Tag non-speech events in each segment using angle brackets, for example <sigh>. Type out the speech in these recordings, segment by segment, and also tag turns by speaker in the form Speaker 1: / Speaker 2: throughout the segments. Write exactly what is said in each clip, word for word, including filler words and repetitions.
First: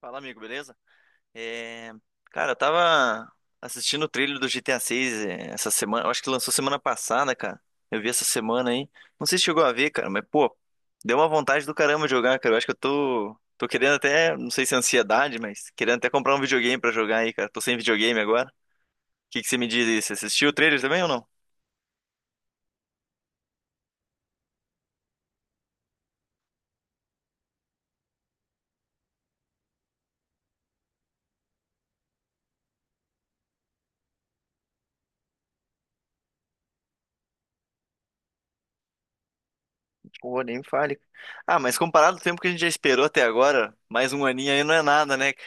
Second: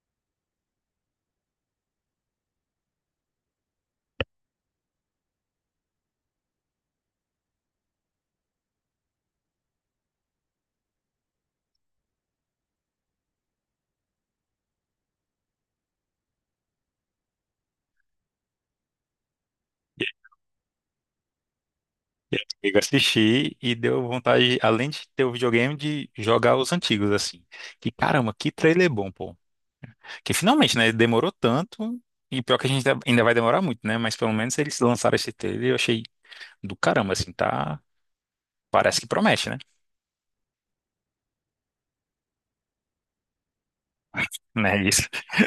Speaker 1: Fala, amigo, beleza? É, cara, eu tava assistindo o trailer do G T A seis essa semana. Eu acho que lançou semana passada, cara. Eu vi essa semana aí. Não sei se chegou a ver, cara, mas, pô, deu uma vontade do caramba de jogar, cara. Eu acho que eu tô. Tô querendo até. Não sei se é ansiedade, mas querendo até comprar um videogame pra jogar aí, cara. Tô sem videogame agora. O que que você me diz aí? Você assistiu o trailer também ou não?
Speaker 2: Eu assisti e deu vontade, além de ter o videogame, de jogar os antigos, assim. Que caramba, que trailer bom, pô. Que finalmente, né? Demorou tanto. E pior que a gente ainda vai demorar muito, né? Mas pelo menos eles lançaram esse trailer e eu achei do caramba, assim, tá? Parece que promete, né?
Speaker 1: Pô, nem me fale. Ah, mas comparado ao tempo que a gente já esperou até agora, mais um aninho aí não é
Speaker 2: Né, isso.
Speaker 1: nada, né?
Speaker 2: <laughs>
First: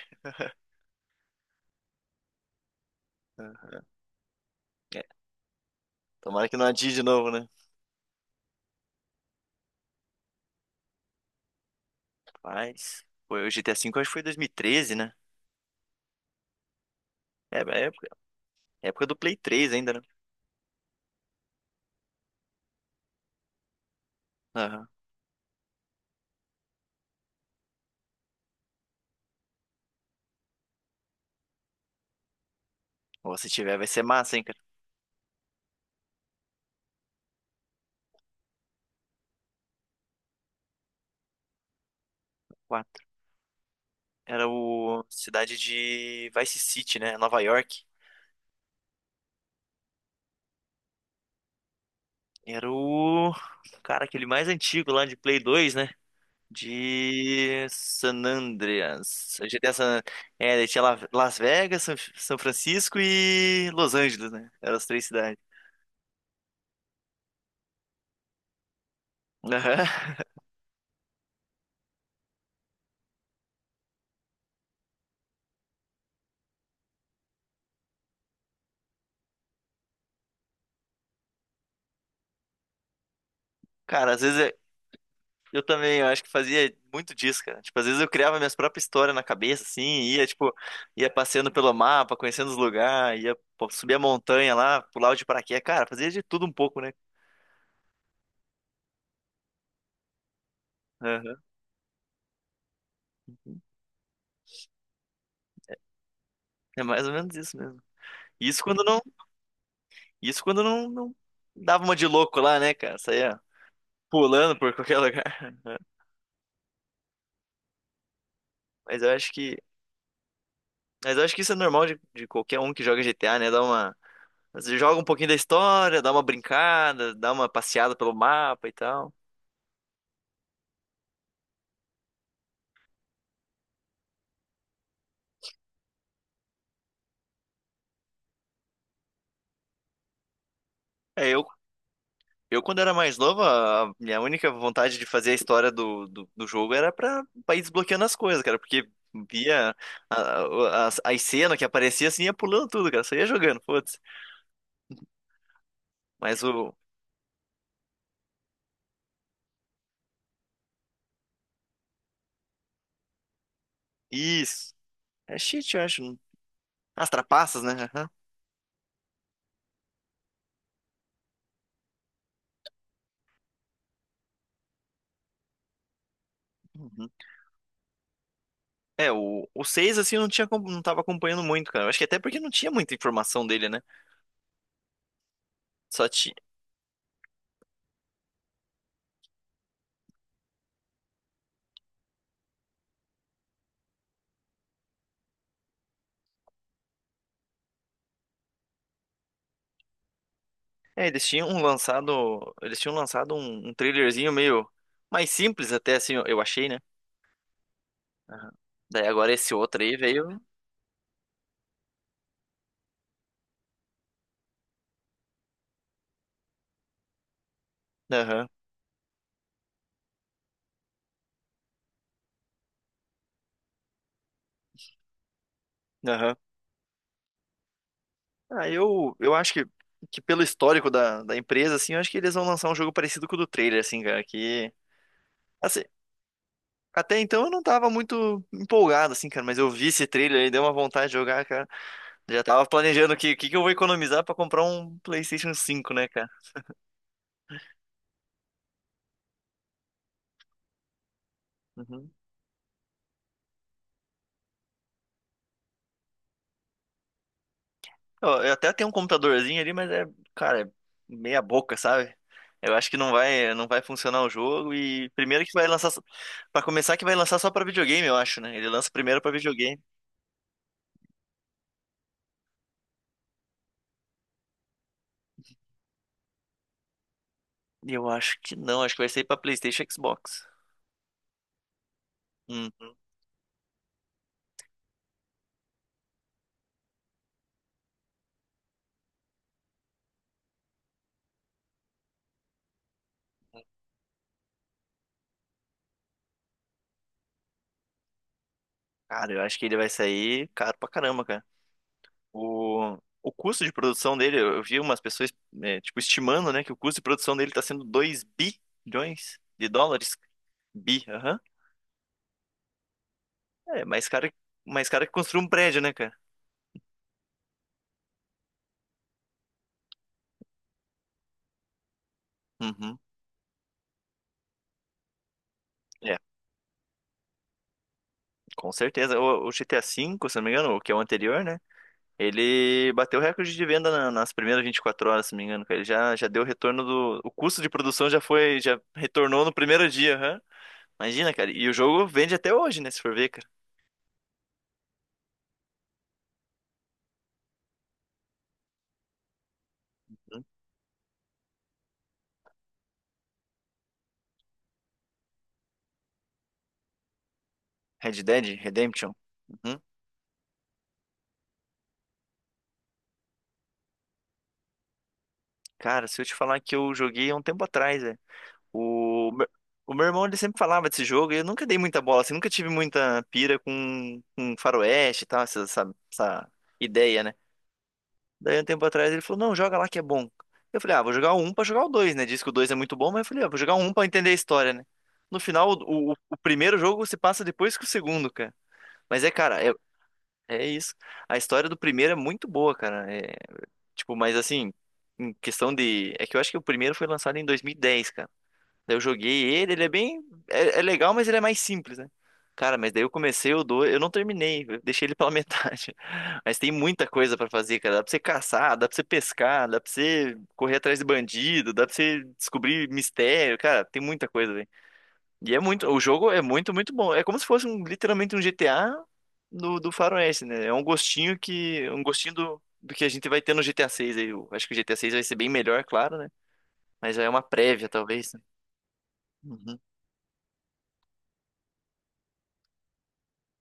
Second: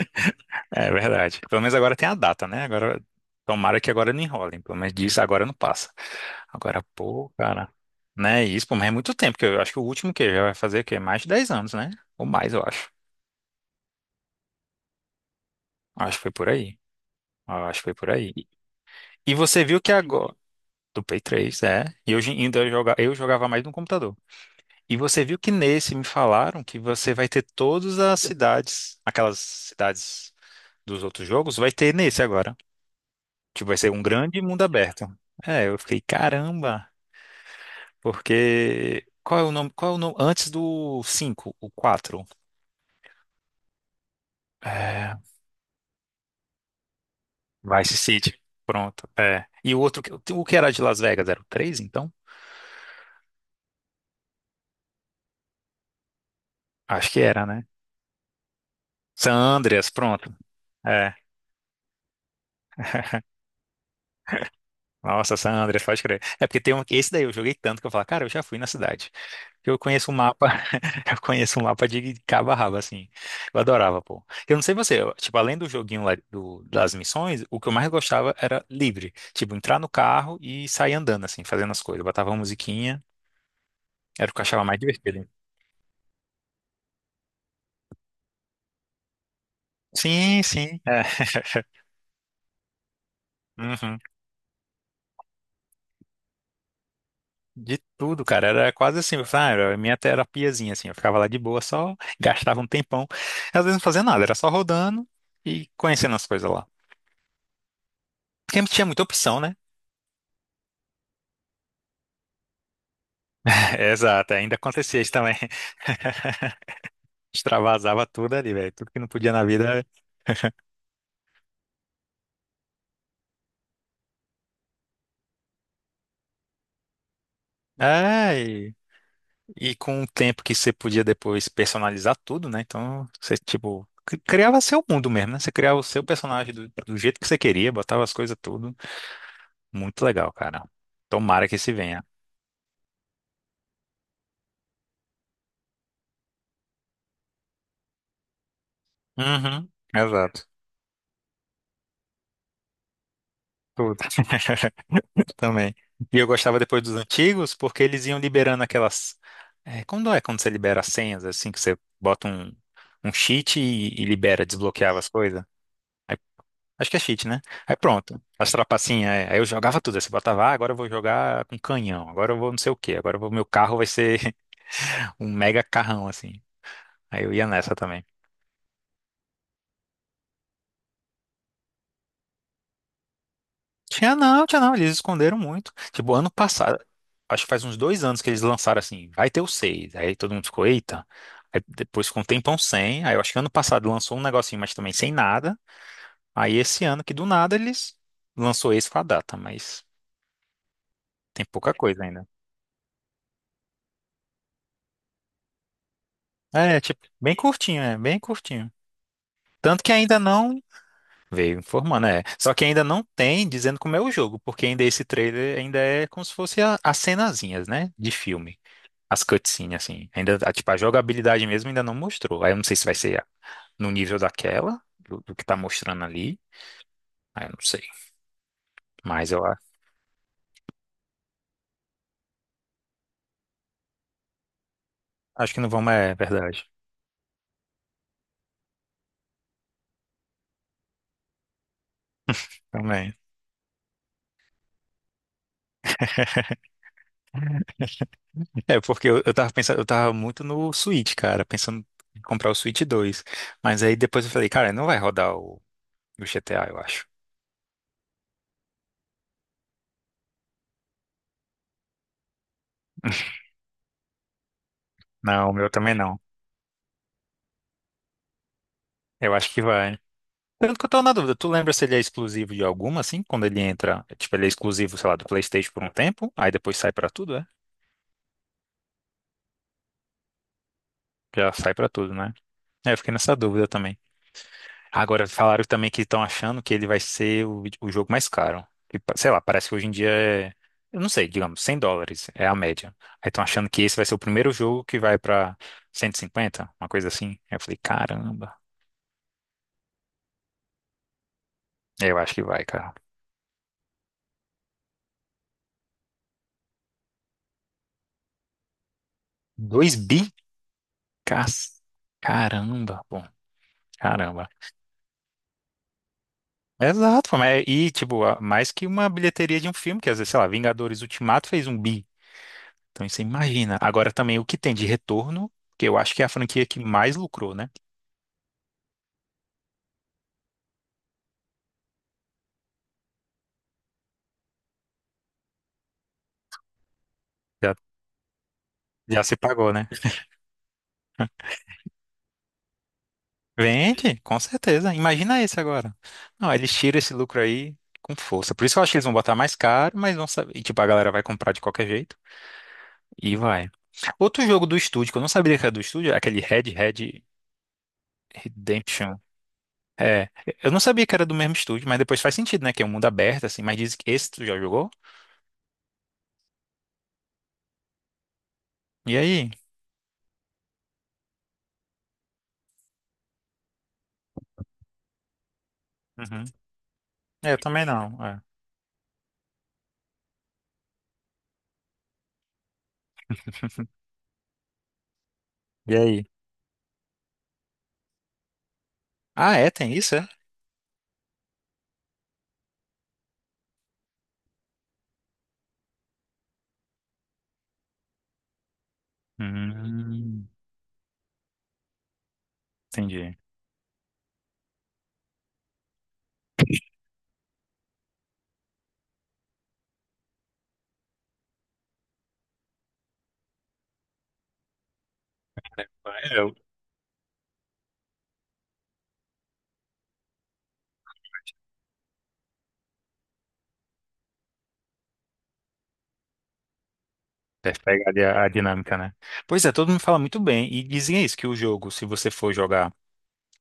Speaker 2: É verdade. Pelo menos agora tem a data, né? Agora,
Speaker 1: Cara?
Speaker 2: tomara que agora não enrolem. Pelo menos
Speaker 1: É,
Speaker 2: disso agora não passa.
Speaker 1: tomara que não
Speaker 2: Agora,
Speaker 1: adie de
Speaker 2: pô,
Speaker 1: novo, né?
Speaker 2: cara. Né, isso, pô, mas é muito tempo, que eu acho que o último que já vai fazer o quê? Mais de dez anos, né? Ou mais, eu acho.
Speaker 1: Mas, foi o G T A V eu acho que foi dois mil e treze, né?
Speaker 2: Acho que foi por aí.
Speaker 1: É,
Speaker 2: Acho que
Speaker 1: é
Speaker 2: foi
Speaker 1: época,
Speaker 2: por aí.
Speaker 1: época do
Speaker 2: E
Speaker 1: Play
Speaker 2: você
Speaker 1: três
Speaker 2: viu que
Speaker 1: ainda, né?
Speaker 2: agora. Do Play três, é. E hoje ainda eu joga- eu jogava mais no computador.
Speaker 1: Aham.
Speaker 2: E você viu que nesse me falaram que você vai ter todas as cidades, aquelas cidades dos outros jogos, vai ter nesse agora.
Speaker 1: Ou se
Speaker 2: Tipo, vai
Speaker 1: tiver, vai
Speaker 2: ser um
Speaker 1: ser massa,
Speaker 2: grande
Speaker 1: hein, cara?
Speaker 2: mundo aberto. É, eu fiquei, caramba, porque. Qual é o nome? Qual é o nome? Antes do cinco, o quatro?
Speaker 1: Quatro. Era o
Speaker 2: É.
Speaker 1: cidade de Vice City, né? Nova York.
Speaker 2: Vice City. Pronto. É. E o outro, que- o que era de Las Vegas? Era o três, então?
Speaker 1: Era o, cara, aquele mais antigo lá de Play dois, né?
Speaker 2: Acho que era,
Speaker 1: De
Speaker 2: né?
Speaker 1: San
Speaker 2: San
Speaker 1: Andreas. G T A
Speaker 2: Andreas,
Speaker 1: San...
Speaker 2: pronto.
Speaker 1: É, daí tinha La-
Speaker 2: É.
Speaker 1: Las Vegas, São São Francisco e Los Angeles, né? Eram as três
Speaker 2: Nossa,
Speaker 1: cidades.
Speaker 2: San Andreas, pode crer. É porque tem um. Esse daí eu joguei tanto que eu falo, cara, eu já fui na cidade. Eu conheço um
Speaker 1: Aham.
Speaker 2: mapa. <laughs> Eu conheço um mapa de cabo a rabo, assim. Eu adorava, pô. Eu não sei você, eu- tipo, além do joguinho lá do- das missões, o que eu mais gostava era livre. Tipo, entrar no carro e sair andando, assim, fazendo as coisas. Eu botava uma musiquinha,
Speaker 1: Cara, às
Speaker 2: era o
Speaker 1: vezes
Speaker 2: que eu
Speaker 1: é.
Speaker 2: achava mais divertido.
Speaker 1: Eu também, eu acho que fazia muito disso, cara. Tipo, às vezes eu criava minhas próprias histórias na cabeça, assim, ia,
Speaker 2: Sim,
Speaker 1: tipo,
Speaker 2: sim. É.
Speaker 1: ia passeando pelo mapa, conhecendo os lugares, ia pô, subir a
Speaker 2: Uhum.
Speaker 1: montanha lá, pular de paraquedas. Cara, fazia de tudo um pouco, né?
Speaker 2: De tudo, cara. Era quase assim, ah, era a minha terapiazinha, assim. Eu ficava lá
Speaker 1: Aham.
Speaker 2: de boa, só gastava um tempão. Às vezes não fazia nada, era só rodando e conhecendo as coisas lá.
Speaker 1: É mais ou menos isso mesmo.
Speaker 2: Porque
Speaker 1: Isso
Speaker 2: não
Speaker 1: quando
Speaker 2: tinha
Speaker 1: não,
Speaker 2: muita opção, né?
Speaker 1: isso quando não, não dava uma de louco lá, né, cara? Saía
Speaker 2: <laughs> Exato, ainda
Speaker 1: pulando por <laughs> qualquer
Speaker 2: acontecia isso também. <laughs>
Speaker 1: lugar.
Speaker 2: Extravasava tudo ali, velho. Tudo que
Speaker 1: Mas
Speaker 2: não
Speaker 1: eu acho
Speaker 2: podia na
Speaker 1: que,
Speaker 2: vida.
Speaker 1: mas eu acho que isso é normal de, de qualquer um que joga G T A, né? Dá uma, você joga um pouquinho da história, dá uma brincada, dá uma passeada pelo
Speaker 2: É,
Speaker 1: mapa e
Speaker 2: e,
Speaker 1: tal.
Speaker 2: e com o tempo que você podia depois personalizar tudo, né? Então, você, tipo, cri- criava seu mundo mesmo, né? Você criava o seu personagem do, do jeito que você queria, botava as coisas tudo. Muito legal, cara.
Speaker 1: É, eu,
Speaker 2: Tomara que se venha.
Speaker 1: Eu, quando era mais novo, a a minha única vontade de fazer a história do, do, do jogo era pra, pra ir desbloqueando as coisas, cara, porque
Speaker 2: Uhum,
Speaker 1: via a-
Speaker 2: exato.
Speaker 1: a- as as cenas que aparecia assim, ia pulando tudo, cara, só ia jogando,
Speaker 2: Tudo.
Speaker 1: foda-se.
Speaker 2: <laughs> Também. E eu
Speaker 1: Mas
Speaker 2: gostava
Speaker 1: o.
Speaker 2: depois dos antigos, porque eles iam liberando aquelas. É, quando é quando você libera as senhas, assim, que você bota um, um cheat e, e libera,
Speaker 1: Isso.
Speaker 2: desbloqueava as
Speaker 1: É
Speaker 2: coisas?
Speaker 1: cheat, eu acho.
Speaker 2: Aí- Acho que é
Speaker 1: As
Speaker 2: cheat, né?
Speaker 1: trapaças, né?
Speaker 2: Aí
Speaker 1: Aham.
Speaker 2: pronto. As trapacinhas, é. Aí eu jogava tudo. Aí você botava, ah, agora eu vou jogar com canhão, agora eu vou não sei o quê, agora eu vou, meu carro vai ser <laughs> um mega carrão, assim.
Speaker 1: Uhum.
Speaker 2: Aí eu ia nessa também.
Speaker 1: É, o, o seis assim, eu não tinha, acom- não tava acompanhando muito, cara. Eu acho que até porque não tinha muita informação dele, né?
Speaker 2: Tinha não, tinha não, eles esconderam muito.
Speaker 1: Só
Speaker 2: Tipo, ano
Speaker 1: tinha.
Speaker 2: passado, acho que faz uns dois anos que eles lançaram assim, vai ter o seis Aí todo mundo ficou, eita. Aí depois ficou um tempão sem. Aí eu acho que ano passado lançou um negocinho, mas também sem nada. Aí esse ano que do nada eles lançou esse com a data, mas
Speaker 1: É, eles
Speaker 2: tem
Speaker 1: tinham
Speaker 2: pouca coisa ainda.
Speaker 1: lançado. Eles tinham lançado um, um trailerzinho meio mais simples, até assim, eu eu achei, né?
Speaker 2: É, tipo, bem curtinho, é, bem
Speaker 1: Aham.
Speaker 2: curtinho.
Speaker 1: Daí agora esse outro
Speaker 2: Tanto que
Speaker 1: aí
Speaker 2: ainda
Speaker 1: veio.
Speaker 2: não veio informando, é. Só que ainda não tem dizendo como é o jogo, porque ainda esse trailer ainda é como se fosse a- as cenazinhas, né, de
Speaker 1: Aham,
Speaker 2: filme. As cutscenes, assim. Ainda, a- tipo, a jogabilidade mesmo ainda não mostrou. Aí eu não sei se vai ser no nível daquela, do, do que tá mostrando
Speaker 1: aham.
Speaker 2: ali. Aí eu não sei.
Speaker 1: Ah, eu,
Speaker 2: Mas
Speaker 1: eu
Speaker 2: eu
Speaker 1: acho
Speaker 2: a-
Speaker 1: que, que pelo histórico da, da empresa, assim, eu acho que eles vão lançar um jogo parecido com o do trailer, assim, cara, que...
Speaker 2: acho que não
Speaker 1: Assim,
Speaker 2: vamos, é verdade.
Speaker 1: até então eu não tava muito empolgado, assim, cara, mas eu vi esse trailer e deu uma vontade de jogar, cara. Já tava planejando
Speaker 2: Também.
Speaker 1: o que,
Speaker 2: <laughs>
Speaker 1: que, que eu vou economizar pra comprar um PlayStation cinco, né, cara?
Speaker 2: É, porque eu, eu tava pensando, eu tava muito no Switch, cara, pensando
Speaker 1: Uhum.
Speaker 2: em comprar o Switch dois Mas aí depois eu falei, cara, não vai rodar o, o G T A, eu acho.
Speaker 1: Eu, eu até tenho um computadorzinho ali, mas é, cara, é meia boca, sabe? Eu acho que não vai, não vai funcionar o jogo e primeiro
Speaker 2: Não,
Speaker 1: que
Speaker 2: o
Speaker 1: vai
Speaker 2: meu
Speaker 1: lançar
Speaker 2: também
Speaker 1: só-
Speaker 2: não.
Speaker 1: Pra começar que vai lançar só pra videogame, eu acho, né? Ele lança primeiro pra
Speaker 2: Eu acho que
Speaker 1: videogame.
Speaker 2: vai. Tanto que eu tô na dúvida, tu lembra se ele é exclusivo de alguma, assim, quando ele entra, tipo, ele é exclusivo, sei lá, do PlayStation por um tempo, aí depois sai pra tudo, é?
Speaker 1: E eu acho que não, acho que vai sair pra PlayStation e Xbox.
Speaker 2: Já sai pra tudo, né?
Speaker 1: Hum,
Speaker 2: É, eu fiquei nessa dúvida também. Agora, falaram também que estão achando que ele vai ser o, vide- o jogo mais caro. E, pa- sei lá, parece que hoje em dia é. Eu não sei, digamos, cem dólares é a média. Aí estão achando que esse vai ser o primeiro jogo que vai pra cento e cinquenta uma coisa assim. Aí eu falei, caramba.
Speaker 1: cara, eu acho que ele vai sair caro pra caramba, cara.
Speaker 2: É, eu acho que vai, cara.
Speaker 1: O, o custo de produção dele, eu eu vi umas pessoas, é, tipo, estimando, né, que o custo de produção dele tá sendo dois bilhões de
Speaker 2: dois
Speaker 1: dólares.
Speaker 2: bi?
Speaker 1: Bi, aham.
Speaker 2: Cas- Caramba, bom,
Speaker 1: É mais caro,
Speaker 2: caramba.
Speaker 1: mais caro que construir um prédio, né, cara?
Speaker 2: Exato, pô, mas- e tipo, a- mais que uma bilheteria de um filme, que às vezes, sei lá, Vingadores Ultimato fez um bi.
Speaker 1: Uhum.
Speaker 2: Então você imagina. Agora também o que tem de retorno, que eu acho
Speaker 1: É,
Speaker 2: que é a franquia que mais lucrou, né?
Speaker 1: com certeza. O, o G T A V, se não me engano, o que é o anterior, né? Ele bateu o recorde de venda na- nas primeiras vinte e quatro horas, se não me engano, cara. Ele já, já deu o retorno do. O custo de
Speaker 2: Já,
Speaker 1: produção já foi. Já
Speaker 2: já se
Speaker 1: retornou no
Speaker 2: pagou, né?
Speaker 1: primeiro dia, hã? Imagina, cara. E o jogo vende até hoje, né? Se for ver, cara.
Speaker 2: Vende, com certeza. Imagina esse agora. Não, eles tiram esse lucro aí com força. Por isso que eu acho que eles vão botar mais caro, mas vão
Speaker 1: Hum.
Speaker 2: saber. E tipo, a galera vai comprar de qualquer jeito. E vai. Outro jogo do estúdio, que eu não sabia que era do estúdio, é aquele Red Dead
Speaker 1: Red Dead Redemption.
Speaker 2: Redemption.
Speaker 1: Uhum.
Speaker 2: É, eu não sabia que era do mesmo estúdio, mas depois faz sentido, né? Que é um mundo aberto, assim, mas diz que esse tu já jogou?
Speaker 1: Cara, se eu te falar que eu joguei há um tempo atrás, é.
Speaker 2: E
Speaker 1: O, meu-
Speaker 2: aí?
Speaker 1: o meu irmão, ele sempre falava desse jogo e eu nunca dei muita bola, assim. Nunca tive muita pira com, com faroeste e tal, essa, essa
Speaker 2: Uhum.
Speaker 1: essa ideia, né?
Speaker 2: É, eu também não. É.
Speaker 1: Daí, um tempo atrás, ele falou, não, joga lá que é bom. Eu falei, ah, vou jogar o um pra jogar o dois, né? Diz que o dois é muito bom, mas eu falei, ah, vou jogar o um pra entender a história, né? No final,
Speaker 2: E
Speaker 1: o, o,
Speaker 2: aí?
Speaker 1: o primeiro jogo se passa depois que o segundo, cara. Mas é,
Speaker 2: Ah,
Speaker 1: cara,
Speaker 2: é?
Speaker 1: é,
Speaker 2: Tem isso, é?
Speaker 1: é isso. A história do primeiro é muito boa, cara. É, tipo, mas assim, em questão de... É que eu acho que o primeiro foi lançado em dois mil e dez, cara. Daí eu joguei ele, ele é bem.
Speaker 2: Hum,
Speaker 1: É, é legal, mas ele é mais simples, né? Cara, mas daí eu
Speaker 2: entendi.
Speaker 1: comecei o dois eu não terminei, eu deixei ele pela <laughs> metade. Mas tem muita coisa pra fazer, cara. Dá pra você caçar, dá pra você pescar, dá pra você correr atrás de bandido, dá pra você descobrir mistério, cara, tem muita coisa, velho. E é muito, o jogo
Speaker 2: É,
Speaker 1: é
Speaker 2: eu.
Speaker 1: muito, muito bom. É como se fosse um- literalmente um G T A do, do Faroeste, né? É um gostinho que, um gostinho do, do que a gente vai ter no G T A seis aí. Eu acho que o G T A seis vai ser bem melhor, claro, né? Mas já é uma
Speaker 2: Deve
Speaker 1: prévia,
Speaker 2: pegar ali
Speaker 1: talvez, né?
Speaker 2: a, a dinâmica, né? Pois é,
Speaker 1: Uhum.
Speaker 2: todo mundo fala muito bem. E dizem é isso, que o jogo, se você for jogar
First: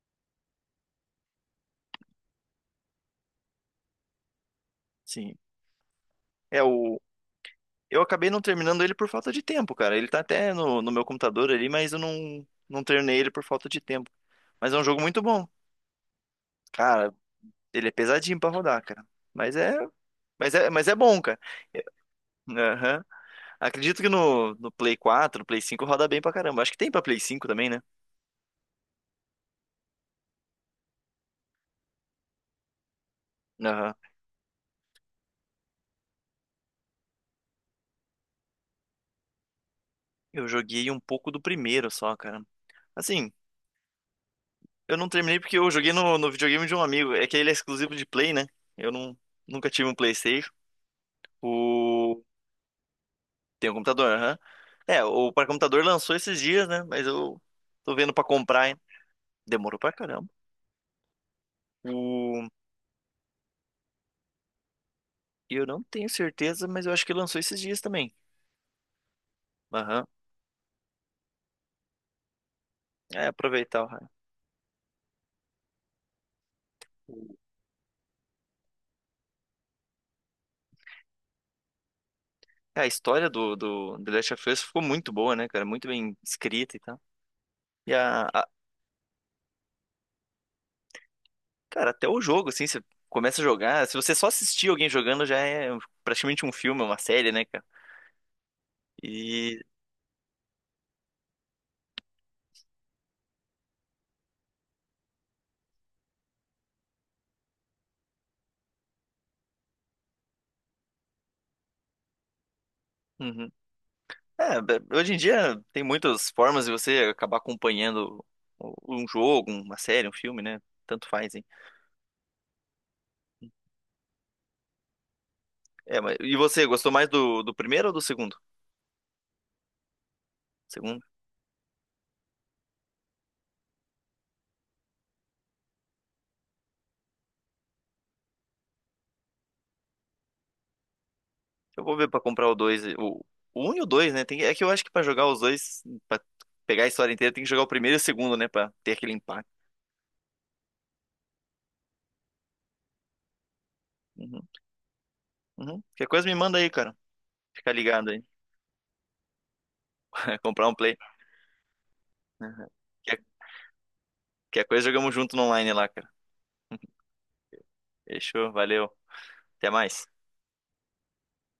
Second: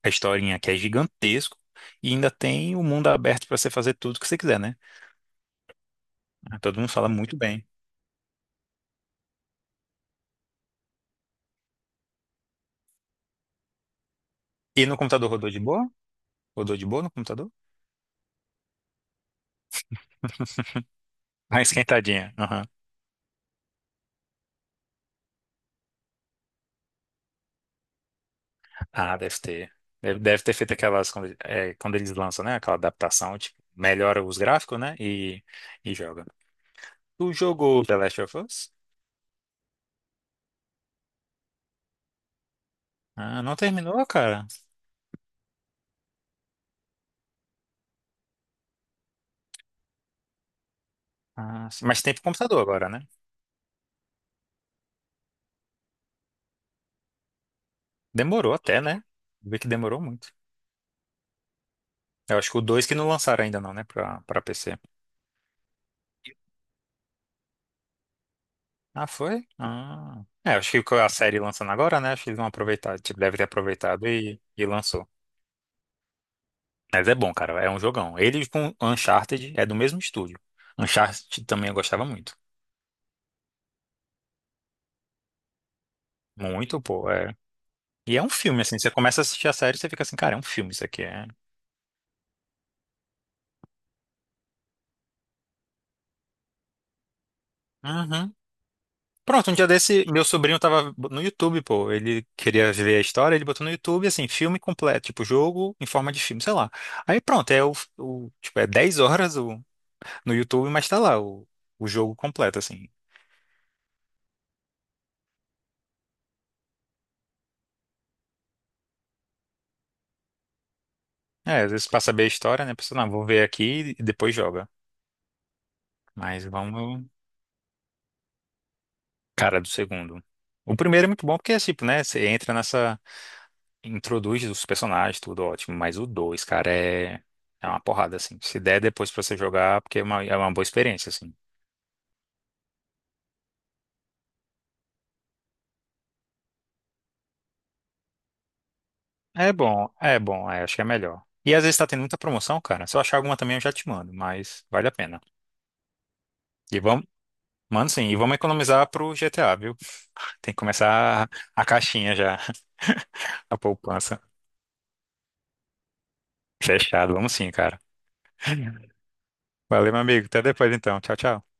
Speaker 2: a historinha, que é gigantesco, e ainda tem o mundo aberto pra você fazer tudo que você quiser, né?
Speaker 1: Sim.
Speaker 2: Ah,
Speaker 1: É,
Speaker 2: todo mundo
Speaker 1: o...
Speaker 2: fala muito bem.
Speaker 1: Eu acabei não terminando ele por falta de tempo, cara. Ele tá até no, no meu computador ali, mas eu não, não terminei ele por falta de tempo. Mas é um
Speaker 2: E no
Speaker 1: jogo muito
Speaker 2: computador
Speaker 1: bom.
Speaker 2: rodou de boa? Rodou de boa no
Speaker 1: Cara,
Speaker 2: computador?
Speaker 1: ele é pesadinho pra rodar, cara. Mas é. Mas é,
Speaker 2: <laughs>
Speaker 1: mas é bom, cara.
Speaker 2: Mais
Speaker 1: É,
Speaker 2: esquentadinha. Aham.
Speaker 1: aham. Acredito que no, no Play quatro no Play cinco roda bem pra caramba. Acho que tem pra Play cinco também, né?
Speaker 2: Ah, deve ter. Deve, deve ter feito aquelas, quando, é, quando eles lançam, né? Aquela adaptação, tipo,
Speaker 1: Aham.
Speaker 2: melhora os gráficos, né? E, e, joga. Tu jogou The Last of Us?
Speaker 1: Eu joguei um pouco do primeiro só, cara. Assim,
Speaker 2: Ah, não terminou, cara?
Speaker 1: eu não terminei porque eu joguei no, no videogame de um amigo. É que ele é exclusivo de Play, né? Eu não, nunca tive um PlayStation.
Speaker 2: Ah, sim. Mas tem pro computador agora, né?
Speaker 1: Tem um computador, aham. É, o para computador lançou esses dias, né? Mas eu tô vendo pra
Speaker 2: Demorou
Speaker 1: comprar, hein?
Speaker 2: até, né? Vi que
Speaker 1: Demorou pra
Speaker 2: demorou
Speaker 1: caramba.
Speaker 2: muito. Eu
Speaker 1: O...
Speaker 2: acho que o dois que não lançaram ainda não, né? Pra, pra P C.
Speaker 1: Eu não tenho certeza, mas eu acho que lançou esses dias também.
Speaker 2: Ah, foi?
Speaker 1: Aham.
Speaker 2: Ah. É, acho que que a série lançando agora, né? Acho que eles vão aproveitar. Tipo,
Speaker 1: É,
Speaker 2: deve ter
Speaker 1: aproveitar o- hype.
Speaker 2: aproveitado e, e lançou. Mas é bom, cara. É um jogão. Ele com Uncharted é do mesmo estúdio. Uncharted também eu gostava muito.
Speaker 1: A história do, do The Last of Us ficou muito boa, né, cara? Muito bem escrita e
Speaker 2: Muito,
Speaker 1: tal.
Speaker 2: pô. É.
Speaker 1: E
Speaker 2: E é
Speaker 1: a,
Speaker 2: um
Speaker 1: a-
Speaker 2: filme, assim. Você começa a assistir a série e você fica assim, cara, é um filme isso aqui. É.
Speaker 1: Cara, até o jogo, assim, você começa a jogar. Se você só assistir alguém jogando, já é praticamente um filme, uma série, né, cara?
Speaker 2: Uhum. Pronto, um
Speaker 1: E.
Speaker 2: dia desse, meu sobrinho tava no YouTube, pô. Ele queria ver a história, ele botou no YouTube, assim, filme completo, tipo, jogo em forma de filme, sei lá. Aí pronto, é o, o- tipo, é dez horas o, no YouTube, mas tá lá o, o jogo completo, assim.
Speaker 1: Uhum. É, be- hoje em dia tem muitas formas de você acabar acompanhando o- um jogo, uma série, um filme, né? Tanto faz, hein?
Speaker 2: É, às vezes pra saber a história, né, pessoal, não, vou ver aqui e depois joga.
Speaker 1: É, mas, e
Speaker 2: Mas
Speaker 1: você, gostou
Speaker 2: vamos,
Speaker 1: mais do, do primeiro ou do segundo?
Speaker 2: cara, do segundo. O primeiro
Speaker 1: Segundo.
Speaker 2: é muito bom porque, é, tipo, né, você entra nessa, introduz os personagens, tudo ótimo, mas o dois, cara, é... É uma porrada, assim. Se der depois pra você jogar, porque é uma, é uma boa experiência, assim.
Speaker 1: Eu vou ver pra comprar o dois. O, o um e o dois, né? Tem, é que eu acho que pra jogar os dois, pra pegar a história inteira, tem que jogar o primeiro e o segundo, né? Pra ter aquele impacto.
Speaker 2: É bom, é bom, é, acho que é melhor. E às vezes tá tendo muita promoção, cara. Se eu achar alguma também, eu já te mando,
Speaker 1: Uhum,
Speaker 2: mas vale a pena.
Speaker 1: uhum. Qualquer coisa me manda aí,
Speaker 2: E
Speaker 1: cara.
Speaker 2: vamos,
Speaker 1: Fica
Speaker 2: mano, sim,
Speaker 1: ligado
Speaker 2: e,
Speaker 1: aí.
Speaker 2: vamos economizar pro G T A, viu?
Speaker 1: <laughs>
Speaker 2: Tem que
Speaker 1: Comprar um play.
Speaker 2: começar a caixinha já,
Speaker 1: Uhum. Qualquer,
Speaker 2: <laughs> a poupança.
Speaker 1: qualquer coisa jogamos junto no online lá, cara.
Speaker 2: Fechado, vamos sim, cara.
Speaker 1: Fechou, valeu. Até
Speaker 2: Valeu, meu
Speaker 1: mais.
Speaker 2: amigo. Até depois então. Tchau, tchau.